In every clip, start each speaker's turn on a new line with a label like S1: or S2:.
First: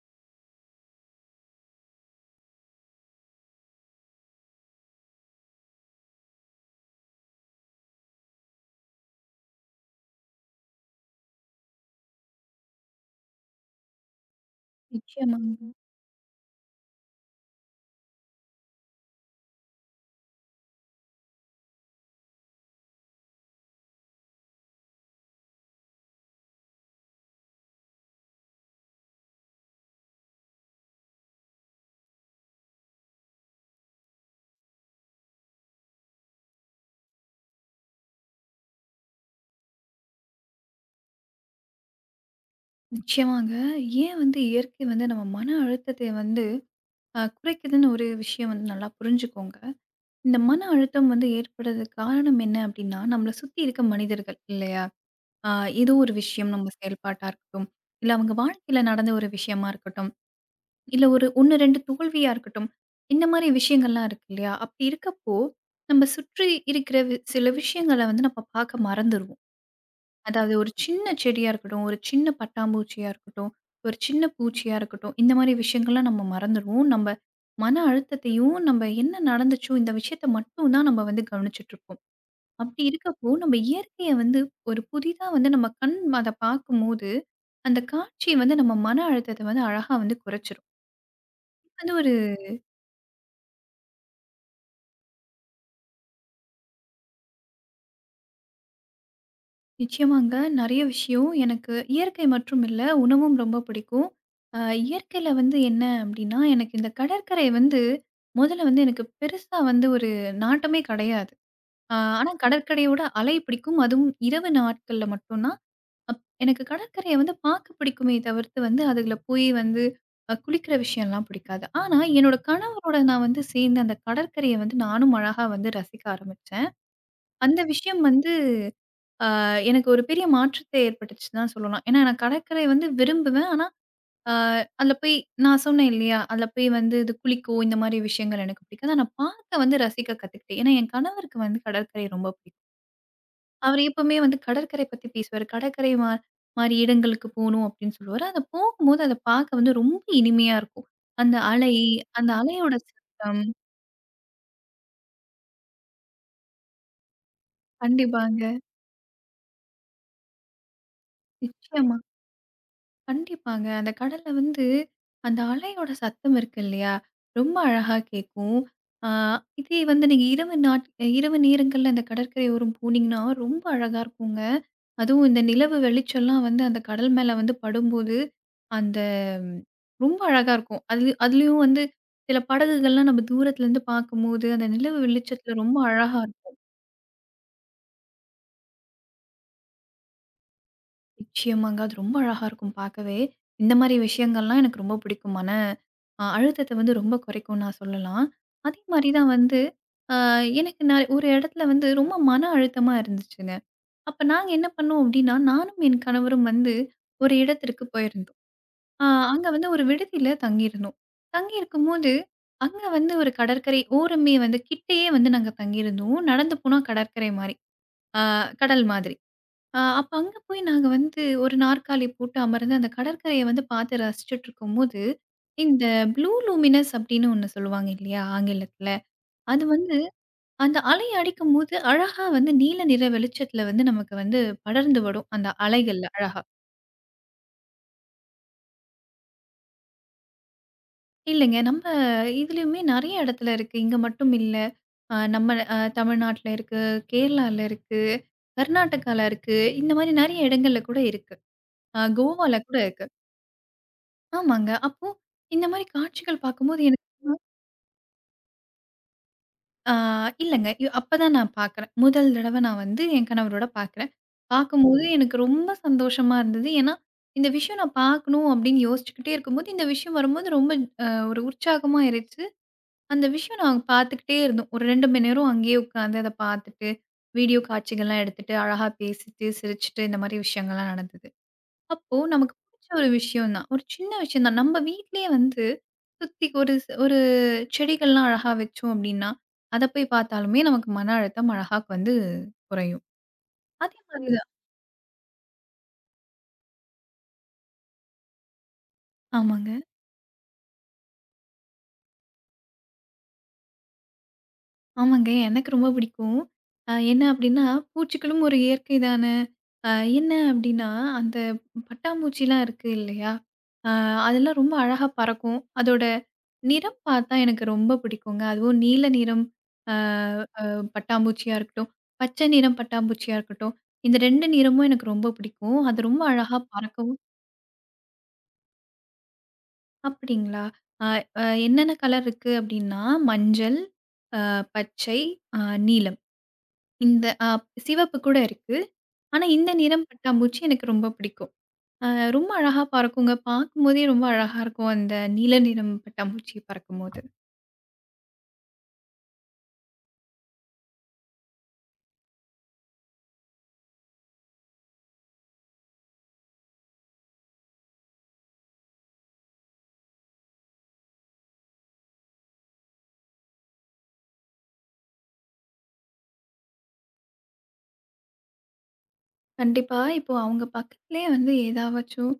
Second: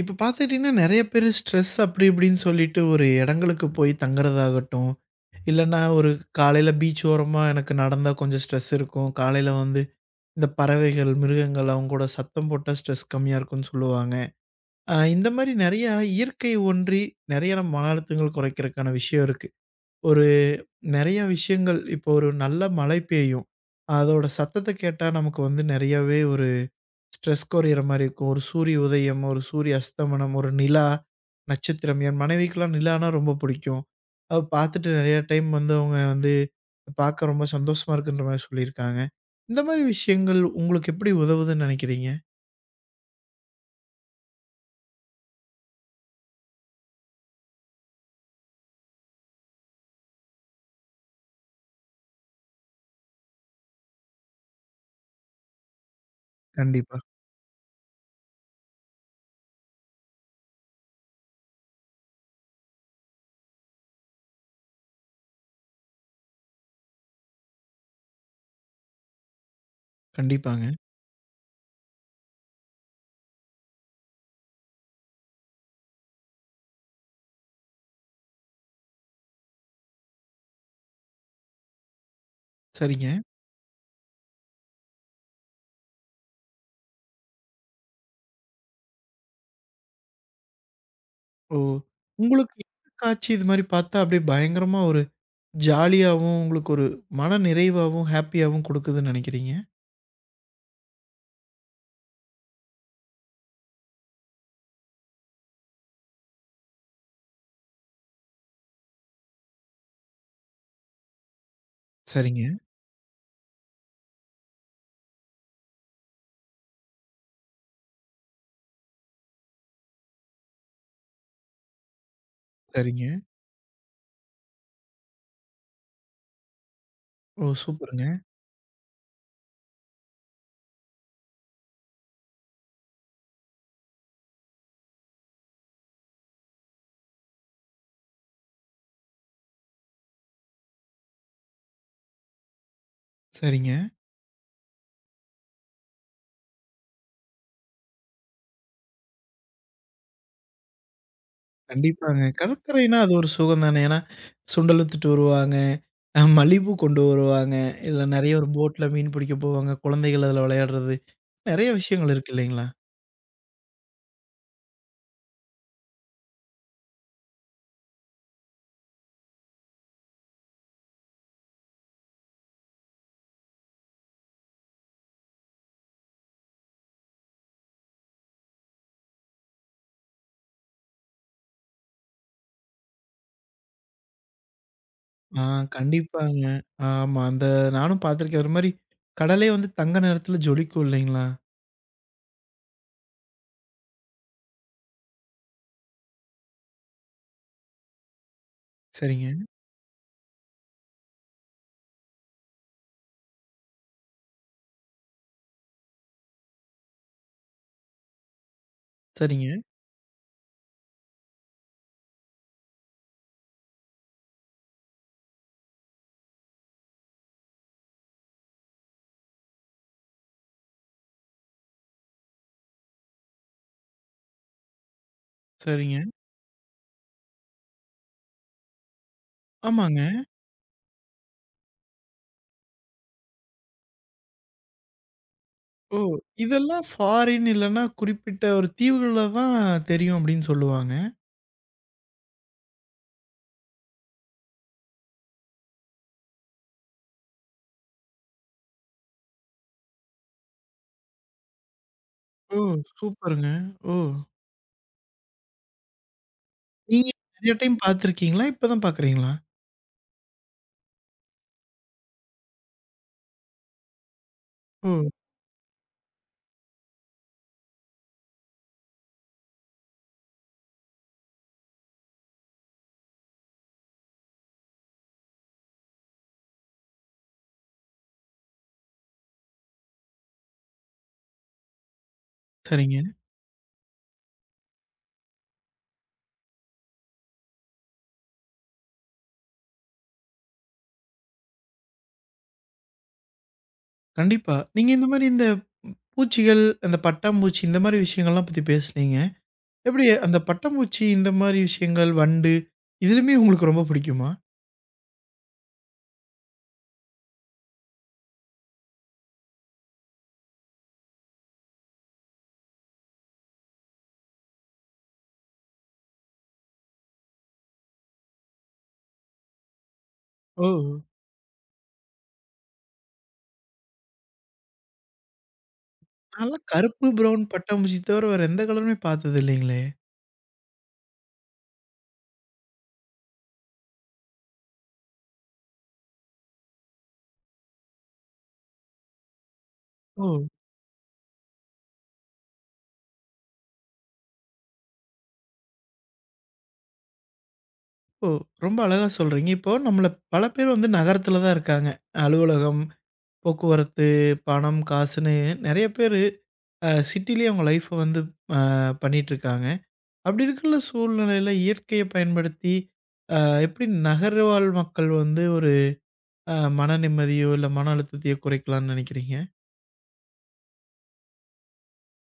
S1: இப்ப பார்த்துக்கிட்டீங்கன்னா, நெறைய பேரு ஸ்ட்ரெஸ் அப்படி இப்படின்னு சொல்லிட்டு ஒரு இடங்களுக்கு போய் தங்குறதாகட்டும், இல்லன்னா ஒரு காலையில பீச் ஓரமா எனக்கு நடந்தா கொஞ்சம் ஸ்ட்ரெஸ் இருக்கும். காலையில வந்து இந்த பறவைகள், மிருகங்கள் அவங்க கூட சத்தம் போட்டா ஸ்ட்ரெஸ் கம்மியா இருக்கும்னு சொல்லுவாங்க. இந்த மாரி
S2: நிச்சயமாங்க.
S1: நெறையா இயற்கை ஒன்றி நெறைய நம்ம மன அழுத்தங்கள் குறைக்கிறதுக்கான விஷயம் இருக்கு. ஒரு நெறைய விஷயங்கள் இப்போ ஒரு நல்ல மழை பெய்யும். அதோட சத்தத்த கேட்டா நமக்கு வந்து நெறையவே ஒரு ஸ்ட்ரெஸ் குறையிற மாரி இருக்கும். ஒரு சூரிய உதயம், ஒரு சூரிய அஸ்தமனம், ஒரு நிலா, நட்சத்திரம். என் மனைவிக்கெல்லாம் நிலான்னா ரொம்ப பிடிக்கும். அவ பார்த்துட்டு நெறைய டைம் வந்து அவங்க வந்து பார்க்க ரொம்ப சந்தோஷமா இருக்குன்ற மாரி சொல்லியிருக்காங்க. இந்த மாரி விஷயங்கள் உங்களுக்கு எப்படி உதவுதுன்னு நெனைக்கிறீங்க?
S2: நிச்சயமாங்க. ஏன் இயற்கை நம்ம மன அழுத்தத்தை வந்து அ குறைக்குதுன்னு ஒரு விஷயம் நல்லா புரிஞ்சுக்கோங்க. இந்த மன அழுத்தம் ஏற்படுறதுக்கு காரணம் என்ன அப்டின்னா, நம்மள சுத்தி இருக்க மனிதர்கள் இல்லையா? அ ஏதோ ஒரு விஷயம் நம்ம
S1: கண்டிப்பா,
S2: செயல்பாட்டா இருக்கட்டும், இல்ல அவங்க வாழ்க்கையில நடந்த ஒரு விஷயமா இருக்கட்டும், இல்ல ஒரு 1, 2 தோல்வியா இருக்கட்டும். இந்த மாரி விஷயங்கள்லாம் இருக்கு இல்லையா? அப்படி இருக்கப்போ, நம்ம சுற்றி இருக்கிற சில விஷயங்கள நம்ம பார்க்க மறந்துருவோம். அதாவது
S1: கண்டிப்பாங்க.
S2: ஒரு சின்ன செடியா இருக்கட்டும், ஒரு சின்ன பட்டாம்பூச்சியா இருக்கட்டும், ஒரு சின்ன பூச்சியா இருக்கட்டும், இந்த மாரி விஷயங்கள்லாம் நம்ம மறந்துருவோம். நம்ப மன அழுத்தத்தையும், நம்ப என்ன நடந்துச்சோ, இந்த விஷயத்த மட்டும் தான் நம்ம கவனிச்சுட்டுருப்போம். அப்படி
S1: சரிங்க.
S2: இருக்கப்போ, நம்ம இயற்கைய ஒரு புதிதா நம்ம கண் அத பார்க்கும்போது, அந்த காட்சி நம்ம மன அழுத்தத்த அழகா குறைச்சிரும்.
S1: ஓ!
S2: வந்து ஒரு
S1: உங்களுக்கு எந்த காட்சி இது மாரி பார்த்தா அப்படியே பயங்கரமா ஒரு ஜாலியாவும், உங்களுக்கு ஒரு மன நிறைவாவும், ஹேப்பியாவும் குடுக்குதுன்னு நெனைக்கிறீங்க?
S2: நிச்சயமாங்க. நெறைய விஷயம். எனக்கு இயற்கை மற்றும் இல்ல, உணவும் ரொம்ப பிடிக்கும். அ இயற்கையில என்ன அப்டின்னா, எனக்கு இந்த கடற்கரை முதல்ல எனக்கு பெருசா வந்து ஒரு நாட்டமே கிடையாது. ஆனா
S1: சரிங்க,
S2: கடற்கரையோட அலை பிடிக்கும். அதுவும் இரவு நாட்கள்ல மட்டும் தான். எனக்கு கடற்கரைய பார்க்க பிடிக்குமே தவிர்த்து அதுல போய் வந்து அ குளிக்கிற விஷயம்லாம் பிடிக்காது. ஆனா என்னோட கணவரோட
S1: சரிங்க.
S2: நான் சேர்ந்து அந்த கடற்கரைய நானும் அழகா ரசிக்க ஆரம்பிச்சேன்.
S1: ஓ!
S2: அந்த விஷயம்
S1: சூப்பருங்க.
S2: எனக்கு ஒரு பெரிய மாற்றத்தை ஏற்பட்டுச்சு தான் சொல்லலாம். ஏன்னா, நான் கடற்கரை விரும்புவேன். ஆனா, அ அதில போய் நான் சொன்னேன் இல்லையா? அதில போய் இது குளிக்கவும் இந்த மாரி விஷயங்கள் எனக்கு பிடிக்காது. ஆனா, பார்க்க ரசிக்க கத்துக்கிட்டேன். ஏன்னா, என் கணவருக்கு கடற்கரை ரொம்ப பிடிக்கும்.
S1: சரிங்க.
S2: அவர் எப்பவுமே கடற்கரை பத்தி பேசுவாரு. கடற்கரை மா மாரி இடங்களுக்கு போணும் அப்படின்னு சொல்லுவாரு. அத போகும்போது அத பார்க்க ரொம்ப இனிமையா இருக்கும். அந்த அலை,
S1: கண்டிப்பாங்க.
S2: அந்த அலையோட
S1: கடற்கரைனா அது ஒரு
S2: சத்தம்.
S1: சுகம் தானே. ஏன்னா, சுண்டல் வித்துட்டு வருவாங்க. மல்லிப்பூ கொண்டு வருவாங்க. இல்ல நெறைய ஒரு
S2: கண்டிப்பாங்க.
S1: போட்ல மீன் பிடிக்க போவாங்க. குழந்தைகள் அதுல விளையாடுறது. நெறைய
S2: நிச்சயமா.
S1: விஷயங்கள் இருக்கு இல்லைங்களா?
S2: கண்டிப்பாங்க. அந்த கடல்ல அந்த அலையோட சத்தம் இருக்கு இல்லையா? ரொம்ப அழகா கேட்கும். ஆ இதே நீங்க இரவு நேரங்கள்ல அந்த கடற்கரை ஓரம் போனீங்கன்னா, ரொம்ப அழகா இருக்குங்க. அதுவும் இந்த நிலவு வெளிச்சம்லாம் அந்த கடல் மேல படும்போது, அந்த ம், ரொம்ப அழகா இருக்கும். அது அதுலயும் சில படகுகள்லாம் நம்ம தூரத்துலருந்து பார்க்கும்போது, அந்த நிலவு
S1: ஆ
S2: வெளிச்சத்துல ரொம்ப அழகா
S1: கண்டிப்பாங்க.
S2: இருக்கும்.
S1: ஆமா. அந்த நானும் பார்த்துருக்கேன். ஒரு மாரி கடலே வந்து தங்க நிறத்துல ஜொலிக்கும் இல்லைங்களா?
S2: நிச்சயமாங்க. அது ரொம்ப அழகா இருக்கும் பார்க்கவே. இந்த மாரி விஷயங்கள்லாம் எனக்கு ரொம்ப பிடிக்கும். மன அ அழுத்தத்த ரொம்ப குறைக்கும்னு நான் சொல்லலாம். அதே மாரி
S1: சரிங்க,
S2: தான் வந்து அ எனக்கு நான் ஒரு இடத்துல ரொம்ப மன அழுத்தமா இருந்துச்சுங்க. அப்ப நாங்க என்ன பண்ணோம் அப்டின்னா, நானும் என் கணவரும் ஒரு இடத்திற்கு போயிருந்தோம். அ அங்க
S1: சரிங்க,
S2: ஒரு விடுதியில தங்கியிருந்தோம். தங்கியிருக்கும்போது, அங்க ஒரு கடற்கரை ஓரமே கிட்டயே நாங்க தங்கியிருந்தோம். நடந்து போனா கடற்கரை மாரி. அ கடல் மாதிரி. அப்ப அங்க போய் நாங்க ஒரு நாற்காலி போட்டு அமர்ந்து அந்த கடற்கரைய பார்த்து ரசிச்சுட்ருக்கும்போது, இந்த
S1: சரிங்க.
S2: ப்ளூ லூமினஸ் அப்டின்னு ஒண்ணு சொல்லுவாங்க இல்லையா? ஆங்கிலத்துல. அது
S1: ஆமாங்க.
S2: அந்த அலை அடிக்கும்போது அழகா நீல நிற வெளிச்சத்துல நமக்கு படர்ந்து வரும். அந்த
S1: ஓ!
S2: அலைகள்ல அழகா.
S1: இதெல்லாம் ஃபாரின் இல்லன்னா குறிப்பிட்ட ஒரு தீவுகள்ல தான் தெரியும் அப்படின்னு சொல்லுவாங்க.
S2: இல்லைங்க நம்ம இதுலயுமே நெறைய இடத்துல இருக்கு. இங்க மட்டும் இல்ல. நம்ம தமிழ்நாட்டுல இருக்கு, கேரளால இருக்கு, கர்நாடகால இருக்கு. இந்த மாரி நெறைய இடங்கள்ல கூட இருக்கு. கோவால
S1: ஓ!
S2: கூட இருக்கு.
S1: சூப்பருங்க. ஓ!
S2: ஆமாங்க. அப்போ இந்த மாரி காட்சிகள் பார்க்கும்போது எனக்கு
S1: நீங்க நெறைய டைம் பார்த்துருக்கீங்களா? இப்ப தான் பார்க்குறீங்களா?
S2: ஆ இல்லங்க. அப்பதான் நான் பார்க்குறேன். முதல் தடவ நான் என் கணவரோட பார்க்குறேன்.
S1: ஓ!
S2: பார்க்கும்போது ம். எனக்கு ரொம்ப சந்தோஷமா இருந்தது. ஏன்னா, இந்த விஷயம் நான் பார்க்கணும் அப்படின்னு யோசிச்சுக்கிட்டே இருக்கும்போது, இந்த விஷயம் வரும்போது ரொம்ப ஒரு உற்சாகமா ஆயிருச்சு. அந்த விஷயம் நாங்க பார்த்துக்கிட்டே இருந்தோம். ஒரு 2 மணி நேரம் அங்கேயே உட்காந்து அத பார்த்துட்டு, வீடியோ காட்சிகள்லாம் எடுத்துட்டு, அழகா பேசிட்டு, சிரிச்சுட்டு இந்த மாரி விஷயங்கள்லாம் நடந்தது. அப்போ நமக்கு பிடிச்ச
S1: சரிங்க.
S2: ஒரு விஷயம் தான். ஒரு சின்ன விஷயம் தான். நம்ம வீட்லயே சுத்தி ஒரு செடிகள்லாம் அழகா வச்சோம் அப்படின்னா, அத போய் பார்த்தாலுமே நமக்கு மன அழுத்தம் அழகா குறையும். அதே மாதிரி தான்
S1: கண்டிப்பா. நீங்க இந்த மாரி இந்த பூச்சிகள், அந்த பட்டாம்பூச்சி இந்த மாரி விஷயங்கள்லாம் பத்தி பேசுனீங்க.
S2: ஆமாங்க,
S1: எப்படி அந்த பட்டாம்பூச்சி இந்த மாரி விஷயங்கள், வண்டு இதுலயுமே உங்களுக்கு ரொம்ப பிடிக்குமா?
S2: ஆமாங்க. எனக்கு ரொம்ப பிடிக்கும். என்ன அப்படின்னா, பூச்சிகளும் ஒரு இயற்கை தான. அ என்ன அப்படின்னா, அந்த பட்டாம்பூச்சிலாம் இருக்கு இல்லையா? அ அதெல்லாம் ரொம்ப அழகா பறக்கும். அதோட நிறம் பார்த்தா எனக்கு ரொம்ப பிடிக்குங்க. அதுவும் நீல நிறம் அ அ
S1: ஓ!
S2: பட்டாம்பூச்சியா இருக்கட்டும், பச்சை நிறம் பட்டாம்பூச்சியா இருக்கட்டும், இந்த 2 நிறமும் எனக்கு ரொம்ப பிடிக்கும். அது ரொம்ப அழகா
S1: நான்லாம் கருப்பு,
S2: பறக்கவும்
S1: பிரவுன் பட்டாம்பூச்சி தவிர வேற எந்த கலருமே பார்த்தது இல்லைங்களே!
S2: அப்படிங்களா? அ அ என்னென்ன கலர் இருக்கு அப்படின்னா, மஞ்சள், பச்சை, அ நீலம். இந்த அ சிவப்பு கூட இருக்கு. ஆனா, இந்த நிறம்
S1: ஓ!
S2: பட்டாம்பூச்சி எனக்கு ரொம்ப பிடிக்கும். அ ரொம்ப அழகா பறக்குங்க. பார்க்கும்போதே ரொம்ப அழகா இருக்கும். அந்த நீல நிறம் பட்டாம்பூச்சி பறக்கும்போது.
S1: ஓ! ரொம்ப அழகா சொல்றீங்க. இப்போ நம்மள பல பேர் வந்து நகரத்தில தான் இருக்காங்க. அலுவலகம், போக்குவரத்து, பணம், காசுன்னு நெறைய பேரு சிட்டிலயே அவங்க லைஃப்ப வந்து அ பண்ணிட்டுருக்காங்க. அப்படி இருக்குள்ள சூழ்நிலையில இயற்கைய பயன்படுத்தி, அ எப்படி நகர்வாழ் மக்கள் வந்து ஒரு அ மன நிம்மதியோ, இல்ல மன அழுத்தத்தையோ குறைக்கலாம்னு நினைக்கிறீங்க?
S2: கண்டிப்பா. இப்போ அவங்க பக்கத்திலேயே ஏதாவாச்சும்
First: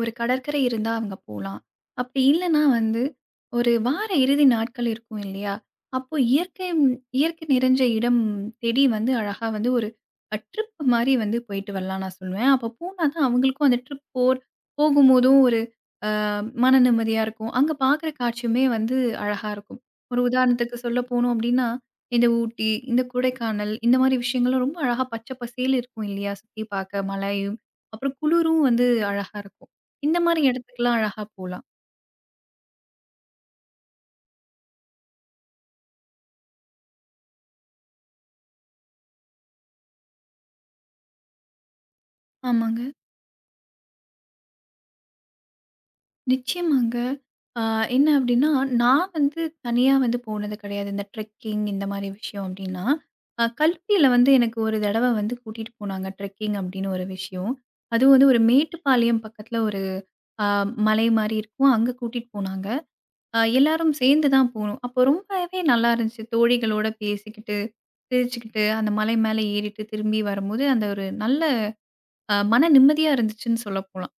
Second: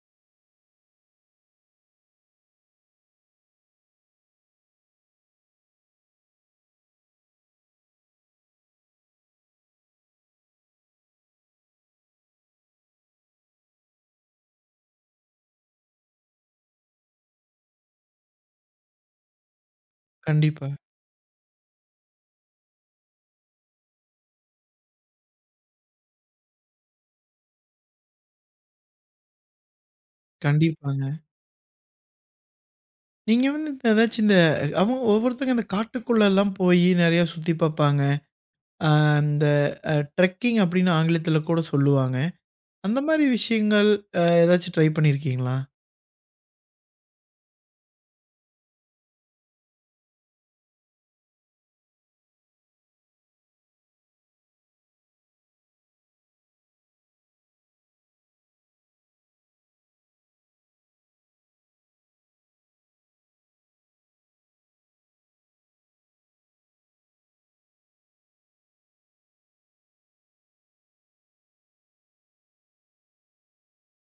S2: ஒரு கடற்கரை இருந்தா அவங்க போலாம். அப்படி இல்லன்னா ஒரு வார இறுதி நாட்கள் இருக்கும் இல்லையா? அப்போ இயற்கை இயற்கை நிறைஞ்ச இடம் தேடி அழகா வந்து ஒரு அ ட்ரிப் மாரி போயிட்டு வரலாம்ன்னு நான் சொல்லுவேன். அப்ப போனா தான் அவங்களுக்கும் அந்த ட்ரிப் போர் போகும்போதும் ஒரு மன நிம்மதியா இருக்கும். அங்க பார்க்குற காட்சியுமே அழகா இருக்கும். ஒரு
S1: கண்டிப்பா,
S2: உதாரணத்துக்கு சொல்ல போனோம் அப்டின்னா, இந்த ஊட்டி, இந்த கொடைக்கானல் இந்த மாரி விஷயங்கள்லாம் ரொம்ப அழகா பச்சை பசேல்னு இருக்கும் இல்லையா? சுத்தி பார்க்க மலையும், அப்புறம் குளிரும் அழகா இருக்கும். இந்த மாரி இடத்துக்குலாம்
S1: கண்டிப்பாங்க.
S2: அழகா போலாம்.
S1: நீங்க வந்து இந்த ஏதாச்சும் இந்த அவங்க ஒவ்வொருத்தங்க இந்த காட்டுக்குள்ளலாம் போயி நெறையா சுத்தி பார்ப்பாங்க. அ இந்த ட்ரெக்கிங் அப்படின்னு ஆங்கிலத்தில கூட சொல்லுவாங்க.
S2: ஆமாங்க.
S1: அந்த மாரி விஷயங்கள் ஏதாச்சும் ட்ரை பண்ணியிருக்கீங்களா?
S2: நிச்சயமாங்க. ஆ என்ன அப்டின்னா, நான் தனியா போனது கிடையாது. இந்த ட்ரெக்கிங் இந்த மாரி விஷயம் அப்டின்னா, கல்லூரியில எனக்கு ஒரு தடவ கூட்டிட்டு போனாங்க. ட்ரெக்கிங் அப்டின்னு ஒரு விஷயம். அதுவும் ஒரு மேட்டுப்பாளையம் பக்கத்துல ஒரு அ மலை மாரி இருக்கும். அங்க கூட்டிட்டு போனாங்க. எல்லாரும் சேர்ந்து தான் போனோம். அப்போ ரொம்பவே நல்லா இருந்துச்சு. தோழிகளோட பேசிக்கிட்டு, சிரிச்சுக்கிட்டு, அந்த மலை மேல ஏறிட்டு திரும்பி வரும்போது, அந்த ஒரு நல்ல மன நிம்மதியா இருந்துச்சுன்னு சொல்லப்போலாம்.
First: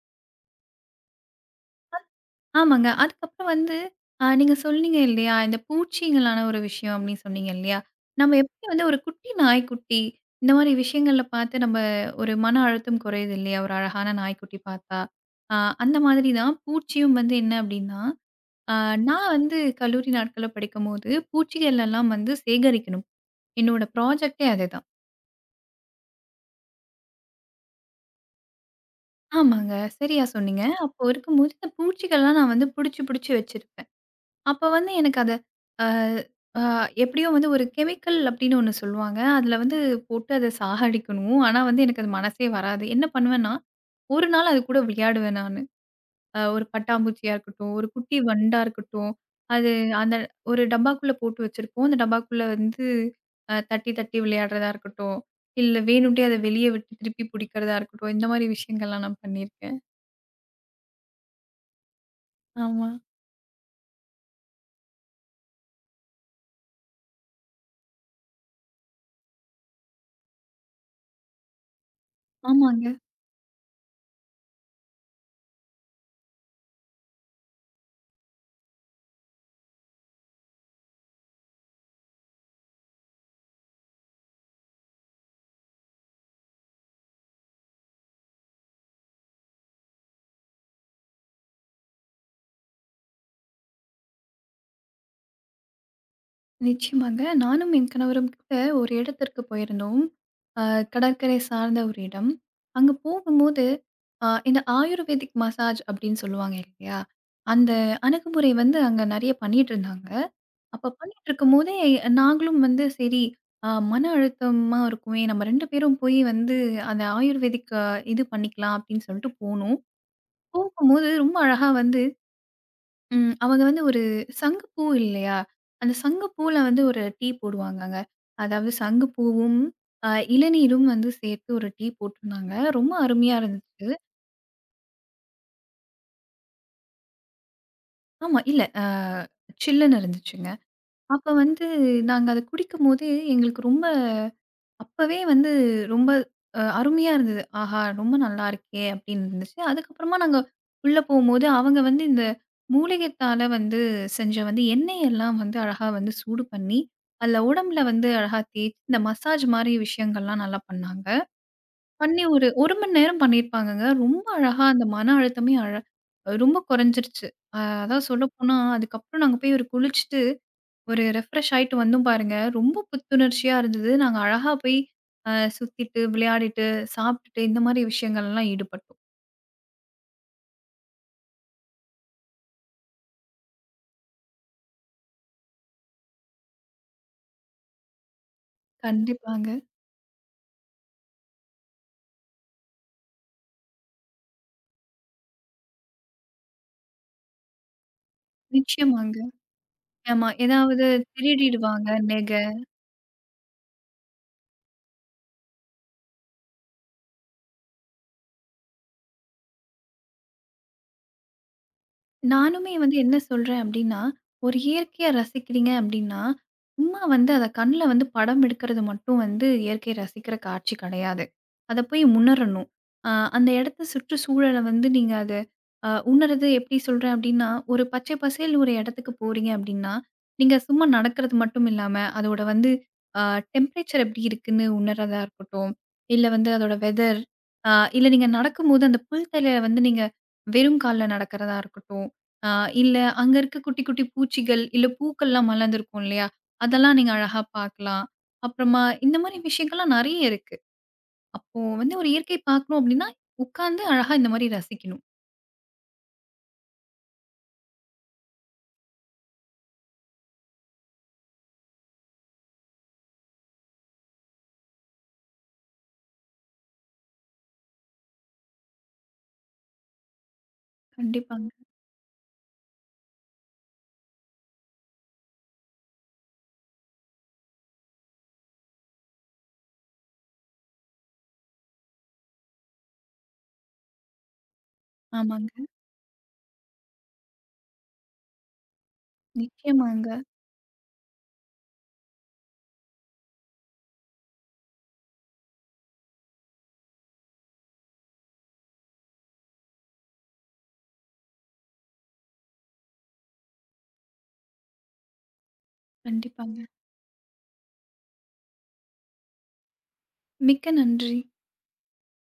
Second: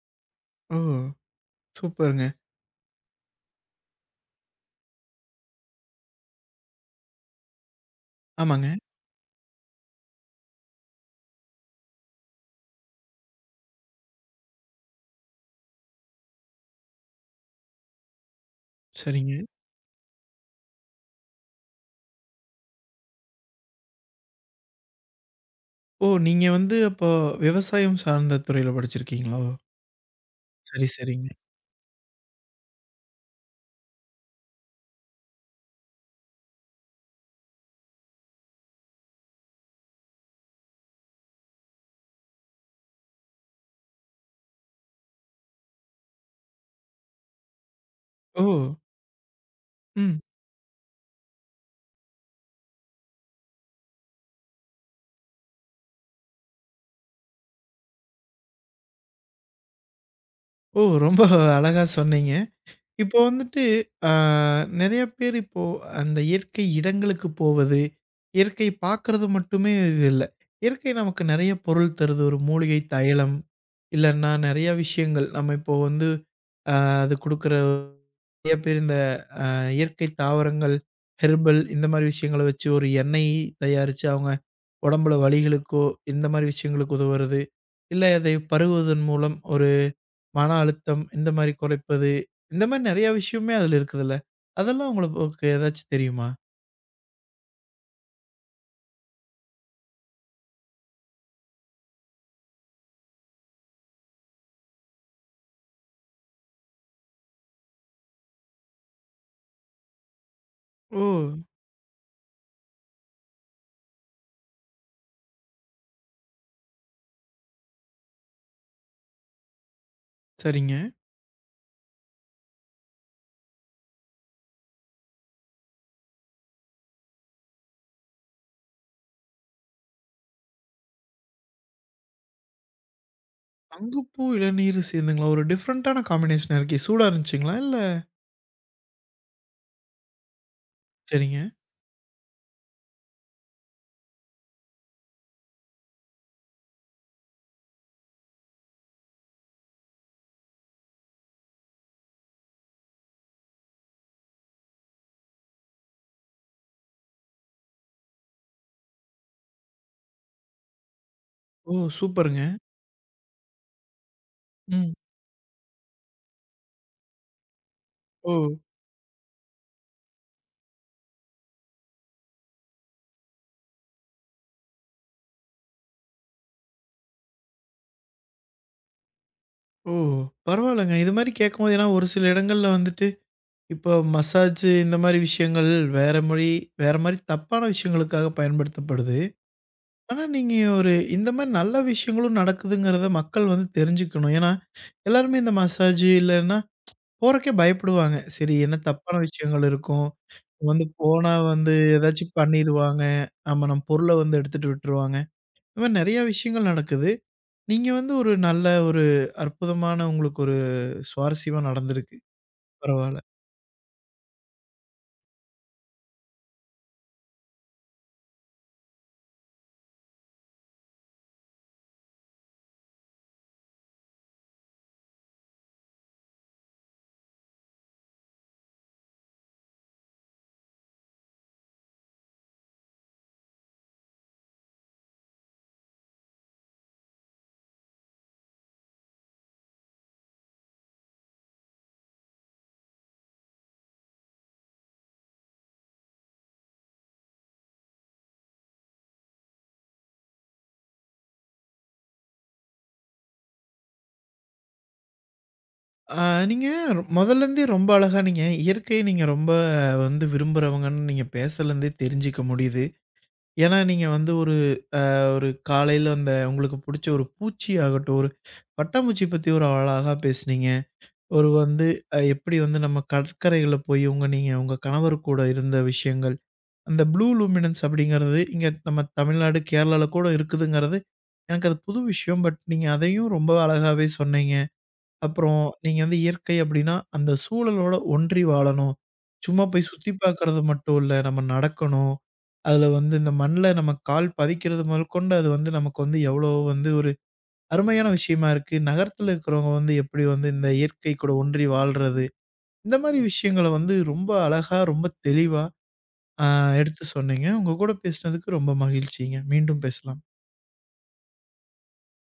S1: ஓ! சூப்பருங்க.
S2: ஆமாங்க. அதுக்கப்புறம் வந்து அ நீங்க சொன்னீங்க இல்லையா? இந்த பூச்சிகளான ஒரு விஷயம் அப்படின்னு சொன்னீங்க இல்லையா? நம்ம எப்படி
S1: ஆமாங்க.
S2: ஒரு குட்டி நாய்க்குட்டி, இந்த மாரி விஷயங்கள்ல பார்த்து நம்ம ஒரு மன அழுத்தம் குறையுது இல்லையா? ஒரு அழகான நாய்க்குட்டி பார்த்தா. அ அந்த மாதிரி தான் பூச்சியும் என்ன அப்படின்னா, அ நான்
S1: சரிங்க.
S2: கல்லூரி நாட்கள்ல படிக்கும்போது பூச்சிகள் எல்லாம் சேகரிக்கணும். என்னோட ப்ராஜெக்ட்டே அதுதான்.
S1: ஓ! நீங்க வந்து அப்போ விவசாயம் சார்ந்த துறையில படிச்சிருக்கீங்களோ?
S2: ஆமாங்க. சரியா சொன்னீங்க. அப்போ
S1: சரிங்க.
S2: இருக்கும்போது இந்த பூச்சிகள்லாம் நான் புடிச்சு, புடிச்சு வச்சிருப்பேன். அப்ப எனக்கு அத அ அ எப்படியோ ஒரு கெமிக்கல் அப்படின்னு ஒண்ணு சொல்லுவாங்க. அதுல போட்டு அத சாகடிக்கணும். ஆனா எனக்கு அது மனசே வராது. என்ன பண்ணுவேன்னா, ஒரு நாள் அது கூட விளையாடுவேன் நானு. ஒரு பட்டாம்பூச்சியா இருக்கட்டும், ஒரு குட்டி
S1: ஓ!
S2: வண்டா இருக்கட்டும். அது அந்த
S1: ம்.
S2: ஒரு டப்பாக்குள்ள போட்டு வச்சிருப்போம். அந்த டப்பாக்குள்ள வந்து அ தட்டி தட்டி விளையாடுறதா இருக்கட்டும். இல்ல வேணும்ட்டே அத வெளிய விட்டு திருப்பி புடிக்கிறதா இருக்கட்டும். இந்த மாரி விஷயங்கள்லாம் நான் பண்ணியிருக்கேன்.
S1: ஓ! ரொம்ப அழகா சொன்னீங்க.
S2: ஆமா.
S1: இப்போ வந்துட்டு, ஆ நெறைய பேர் இப்போ அந்த இயற்கை இடங்களுக்கு போவது, இயற்கை பார்க்கறது மட்டுமே இது இல்ல. இயற்கை நமக்கு நெறைய பொருள் தருது. ஒரு மூலிகை
S2: ஆமாங்க.
S1: தைலம், இல்லன்னா நெறைய விஷயங்கள். நம்ம இப்போ வந்து அ அது குடுக்குற நெறைய பேர் இந்த இயற்கை தாவரங்கள், ஹெர்பல் இந்த மாரி விஷயங்கள வச்சு ஒரு எண்ணெய் தயாரிச்சு அவங்க உடம்புல வலிகளுக்கோ, இந்த மாரி விஷயங்களுக்கு உதவுறது. இல்ல அதை பருகுவதன் மூலம் ஒரு மன அழுத்தம் இந்த மாரி குறைப்பது, இந்த மாரி நெறைய விஷயமே அதுல இருக்குதுல்ல. அதெல்லாம் உங்களுக்கு ஏதாச்சும் தெரியுமா?
S2: நிச்சயமாங்க. நானும் என் கணவரும் கூட ஒரு இடத்திற்கு போயிருந்தோம். அ கடற்கரை சார்ந்த ஒரு இடம். அங்க போகும்போது, இந்த ஆயுர்வேதிக் மசாஜ் அப்படின்னு சொல்லுவாங்க இல்லையா? அந்த அணுகுமுறை அங்க நெறைய பண்ணிட்டுருந்தாங்க. அப்ப
S1: ஓ!
S2: பண்ணிட்டுருக்கும்போதே நாங்களும் சரி, மன அழுத்தமா இருக்குமே, நம்ம 2 பேரும் போய் அந்த ஆயுர்வேதிக் இது பண்ணிக்கலாம் அப்படின்னு சொல்லிட்டு போனோம்.
S1: சரிங்க.
S2: போகும்போது ரொம்ப அழகா வந்து ம். அவங்க ஒரு சங்குப்பூ இல்லையா? அந்த சங்குப்பூல ஒரு டீ போடுவாங்கங்க. அதாவது சங்குப்பூவும், அ இளநீரும் சேர்த்து ஒரு டீ போட்டிருந்தாங்க. ரொம்ப அருமையா இருந்துச்சு.
S1: சங்குப்பூ, இளநீர் சேர்ந்துங்களா? ஒரு டிஃபரண்டான காம்பினேஷனா இருக்கே! சூடா இருந்துச்சுங்களா? இல்ல
S2: ஆமா. இல்ல. சில்லுன்னு இருந்துச்சுங்க. அப்ப
S1: சரிங்க.
S2: நாங்க அத குடிக்கும்போது எங்களுக்கு ரொம்ப அப்பவே ரொம்ப அருமையா இருந்தது. ஆஹா! ரொம்ப நல்லா இருக்கே! அப்படின்னு இருந்துச்சு. அதுக்கப்புறமா நாங்க உள்ள போம்போது, அவங்க இந்த மூலிகைத்தால செஞ்ச எண்ணெய் எல்லாம் அழகா சூடு பண்ணி, அதுல உடம்புல அழகா தேய்ச்சு, இந்த மசாஜ் மாரி விஷயங்கள்லாம் நல்லா பண்ணாங்க.
S1: ஓ!
S2: பண்ணி
S1: சூப்பருங்க.
S2: ஒரு 1 மணி நேரம் பண்ணியிருப்பாங்கங்க. ரொம்ப அழகா அந்த
S1: ம்.
S2: மன அழுத்தமே அழ ரொம்ப குறைஞ்சிருச்சு. அதான்
S1: ஓ!
S2: சொல்லப்போனா, அதுக்கப்புறம் நாங்க போய் ஒரு குளிச்சுட்டு ஒரு ரெஃப்ரெஷ் ஆயிட்டு வந்தோம் பாருங்க. ரொம்ப புத்துணர்ச்சியா இருந்தது. நாங்க அழகா போய் அ சுத்திட்டு, விளையாடிட்டு, சாப்பிட்டுட்டு இந்த மாரி விஷயங்கள்லாம் ஈடுபட்டோம்.
S1: ஓ! பரவாயில்லங்க. இது மாரி கேட்கும்போது ஏன்னா ஒரு சில இடங்கள்ல வந்துட்டு, இப்போ மசாஜ் இந்த மாரி விஷயங்கள் வேற மொழி, வேற மாரி தப்பான விஷயங்களுக்காக பயன்படுத்தப்படுது.
S2: கண்டிப்பாங்க.
S1: ஆனா, நீங்க ஒரு இந்த மாரி நல்ல விஷயங்களும் நடக்குதுங்கிறத மக்கள் வந்து தெரிஞ்சுக்கணும். ஏன்னா, எல்லாருமே இந்த மசாஜ் இல்லன்னா போறக்கே பயப்படுவாங்க. சரி என்ன தப்பான
S2: நிச்சயமாங்க.
S1: விஷயங்கள் இருக்கும்.
S2: ஆமா.
S1: வந்து
S2: ஏதாவது
S1: போனா வந்து
S2: திருடிடுவாங்க நெக
S1: ஏதாச்சும் பண்ணிருவாங்க. ஆமா நம்ம பொருள வந்து எடுத்துட்டு விட்டுருவாங்க. இந்த மாரி நெறைய விஷயங்கள் நடக்குது. நீங்க வந்து ஒரு நல்ல ஒரு அற்புதமான உங்களுக்கு ஒரு சுவாரஸ்யமா நடந்திருக்கு.
S2: நானுமே என்ன
S1: பரவால்ல.
S2: சொல்றேன் அப்டின்னா, ஒரு இயற்கைய ரசிக்கிறீங்க அப்டின்னா, சும்மா அத கண்ல படம் எடுக்கிறது மட்டும் இயற்கைய ரசிக்கிற காட்சி கெடையாது. அத போய் உணரணும். அ அந்த இடத்த சுற்றுச்சூழல நீங்க அத உணர்றது எப்டி சொல்றேன் அப்டின்னா, ஒரு பச்சை பசேல்னு ஒரு இடத்துக்கு போறீங்க அப்டின்னா, நீங்க சும்மா நடக்கிறது மட்டும் இல்லாம, அதோட வந்து அ டெம்பரேச்சர் எப்டி இருக்குன்னு உணர்றதா இருக்கட்டும், இல்ல அதோட வெதர், அ இல்ல நீங்க நடக்கும்போது அந்த புல் தரையில நீங்க வெறும் கால்ல நடக்கிறதா இருக்கட்டும். ஆ இல்ல அங்க இருக்க குட்டி, குட்டி பூச்சிகள், இல்ல பூக்கள்லாம் மலர்ந்திருக்கும் இல்லையா? அதெல்லாம் நீங்க அழகா பார்க்கலாம். அப்புறமா இந்த மாரி விஷயங்கள்லாம் நெறைய இருக்கு. அப்போ ஒரு இயற்கை பார்க்கணும் அப்டின்னா, உட்கார்ந்து அழகா இந்த மாரி ரசிக்கணும்.
S1: ஆ நீங்க மொதல்லருந்தே ரொம்ப அழகா நீங்க இயற்கைய நீங்க ரொம்ப வந்து விரும்புறவங்கன்னு நீங்க பேசலருந்தே தெரிஞ்சுக்க முடியுது. ஏன்னா, நீங்க வந்து ஒரு ஒரு காலையில அந்த உங்களுக்கு புடிச்ச ஒரு பூச்சி ஆகட்டும், ஒரு பட்டாம்பூச்சி பத்தி ஒரு அழகா பேசுனீங்க. ஒரு
S2: கண்டிப்பாங்க.
S1: வந்து எப்படி வந்து நம்ம கடற்கரைகள்ல போய் உங்க நீங்க உங்க கணவர் கூட இருந்த விஷயங்கள். அந்த ப்ளூ லூமினன்ஸ் அப்படிங்கிறது இங்க நம்ம தமிழ்நாடு, கேரளால கூட இருக்குதுங்கிறது எனக்கு அது புது விஷயம். பட் நீங்க அதையும் ரொம்ப அழகாவே சொன்னீங்க.
S2: ஆமாங்க.
S1: அப்புறம் நீங்க வந்து இயற்கை அப்படின்னா, அந்த சூழலோட ஒன்றி வாழணும். சும்மா போய்
S2: நிச்சயமாங்க.
S1: சுத்தி பார்க்கறது மட்டும் இல்ல. நம்ம நடக்கணும். அதுல வந்து இந்த மண்ல நம்ம கால் பதிக்கிறது முதற்கொண்டு அது வந்து நமக்கு வந்து எவ்வளோ வந்து ஒரு அருமையான விஷயமா இருக்கு. நகரத்துல இருக்கிறவங்க வந்து எப்படி வந்து இந்த இயற்கை கூட ஒன்றி வாழ்றது. இந்த மாரி விஷயங்கள வந்து ரொம்ப அழகா, ரொம்ப தெளிவா அ
S2: கண்டிப்பாங்க.
S1: எடுத்து சொன்னீங்க. உங்க கூட பேசினதுக்கு ரொம்ப மகிழ்ச்சிங்க. மீண்டும் பேசலாம்.
S2: மிக்க நன்றி.